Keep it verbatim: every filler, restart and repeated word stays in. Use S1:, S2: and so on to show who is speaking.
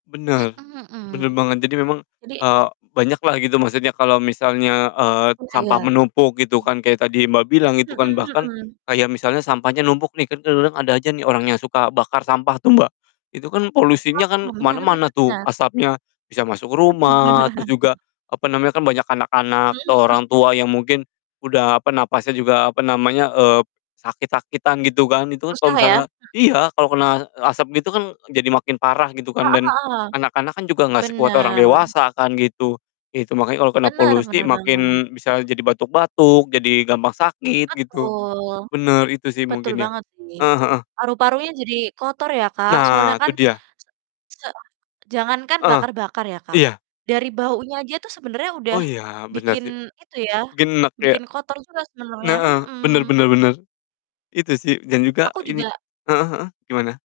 S1: Mhm
S2: Bener,
S1: mhm.
S2: bener banget. Jadi memang,
S1: Jadi
S2: eee, banyaklah gitu maksudnya kalo misalnya, eee,
S1: M ah,
S2: sampah
S1: ya.
S2: menumpuk, gitu kan, kayak tadi, Mbak, bilang, gitu kan,
S1: Mhm
S2: bahkan
S1: mhm.
S2: kayak misalnya sampahnya numpuk nih, kan kadang-kadang ada aja nih orang yang suka bakar sampah tuh, Mbak, itu kan polusinya kan
S1: Heeh,
S2: ke
S1: bener
S2: mana-mana
S1: bener
S2: tuh
S1: bener.
S2: asapnya, bisa masuk
S1: Oh, iya.
S2: rumah, terus juga, apa namanya, kan banyak anak-anak
S1: Hmm,
S2: atau
S1: mhm.
S2: orang tua yang mungkin udah, apa, napasnya juga, apa namanya, eee, sakit-sakitan, gitu kan, itu kan kalo
S1: Susah ya?
S2: misalnya
S1: Mhm.
S2: iya, kalo kena, e asap gitu kan jadi makin parah gitu kan,
S1: Heeh
S2: dan
S1: heeh.
S2: anak-anak kan juga nggak sekuat orang
S1: Bener.
S2: dewasa kan, gitu. Ya itu, makanya kalo kena
S1: Bener
S2: polusi
S1: benar banget.
S2: makin bisa jadi batuk-batuk, jadi gampang sakit gitu.
S1: Betul.
S2: Bener, itu sih
S1: Betul
S2: mungkin ya.
S1: banget sih,
S2: Eh, heeh.
S1: paru-parunya jadi kotor ya, Kak, soalnya
S2: Nah,
S1: kan,
S2: tuh dia.
S1: se se jangankan
S2: Heeh,
S1: bakar-bakar ya, Kak,
S2: iya.
S1: dari baunya aja tuh sebenernya udah
S2: Oh, iya, bener
S1: bikin
S2: sih.
S1: itu ya,
S2: Mungkin eneg ya.
S1: bikin kotor juga sebenernya,
S2: neeh, bener
S1: mhm.
S2: bener bener. Itu sih dan juga
S1: Aku
S2: ini
S1: juga
S2: heeh heeh, gimana?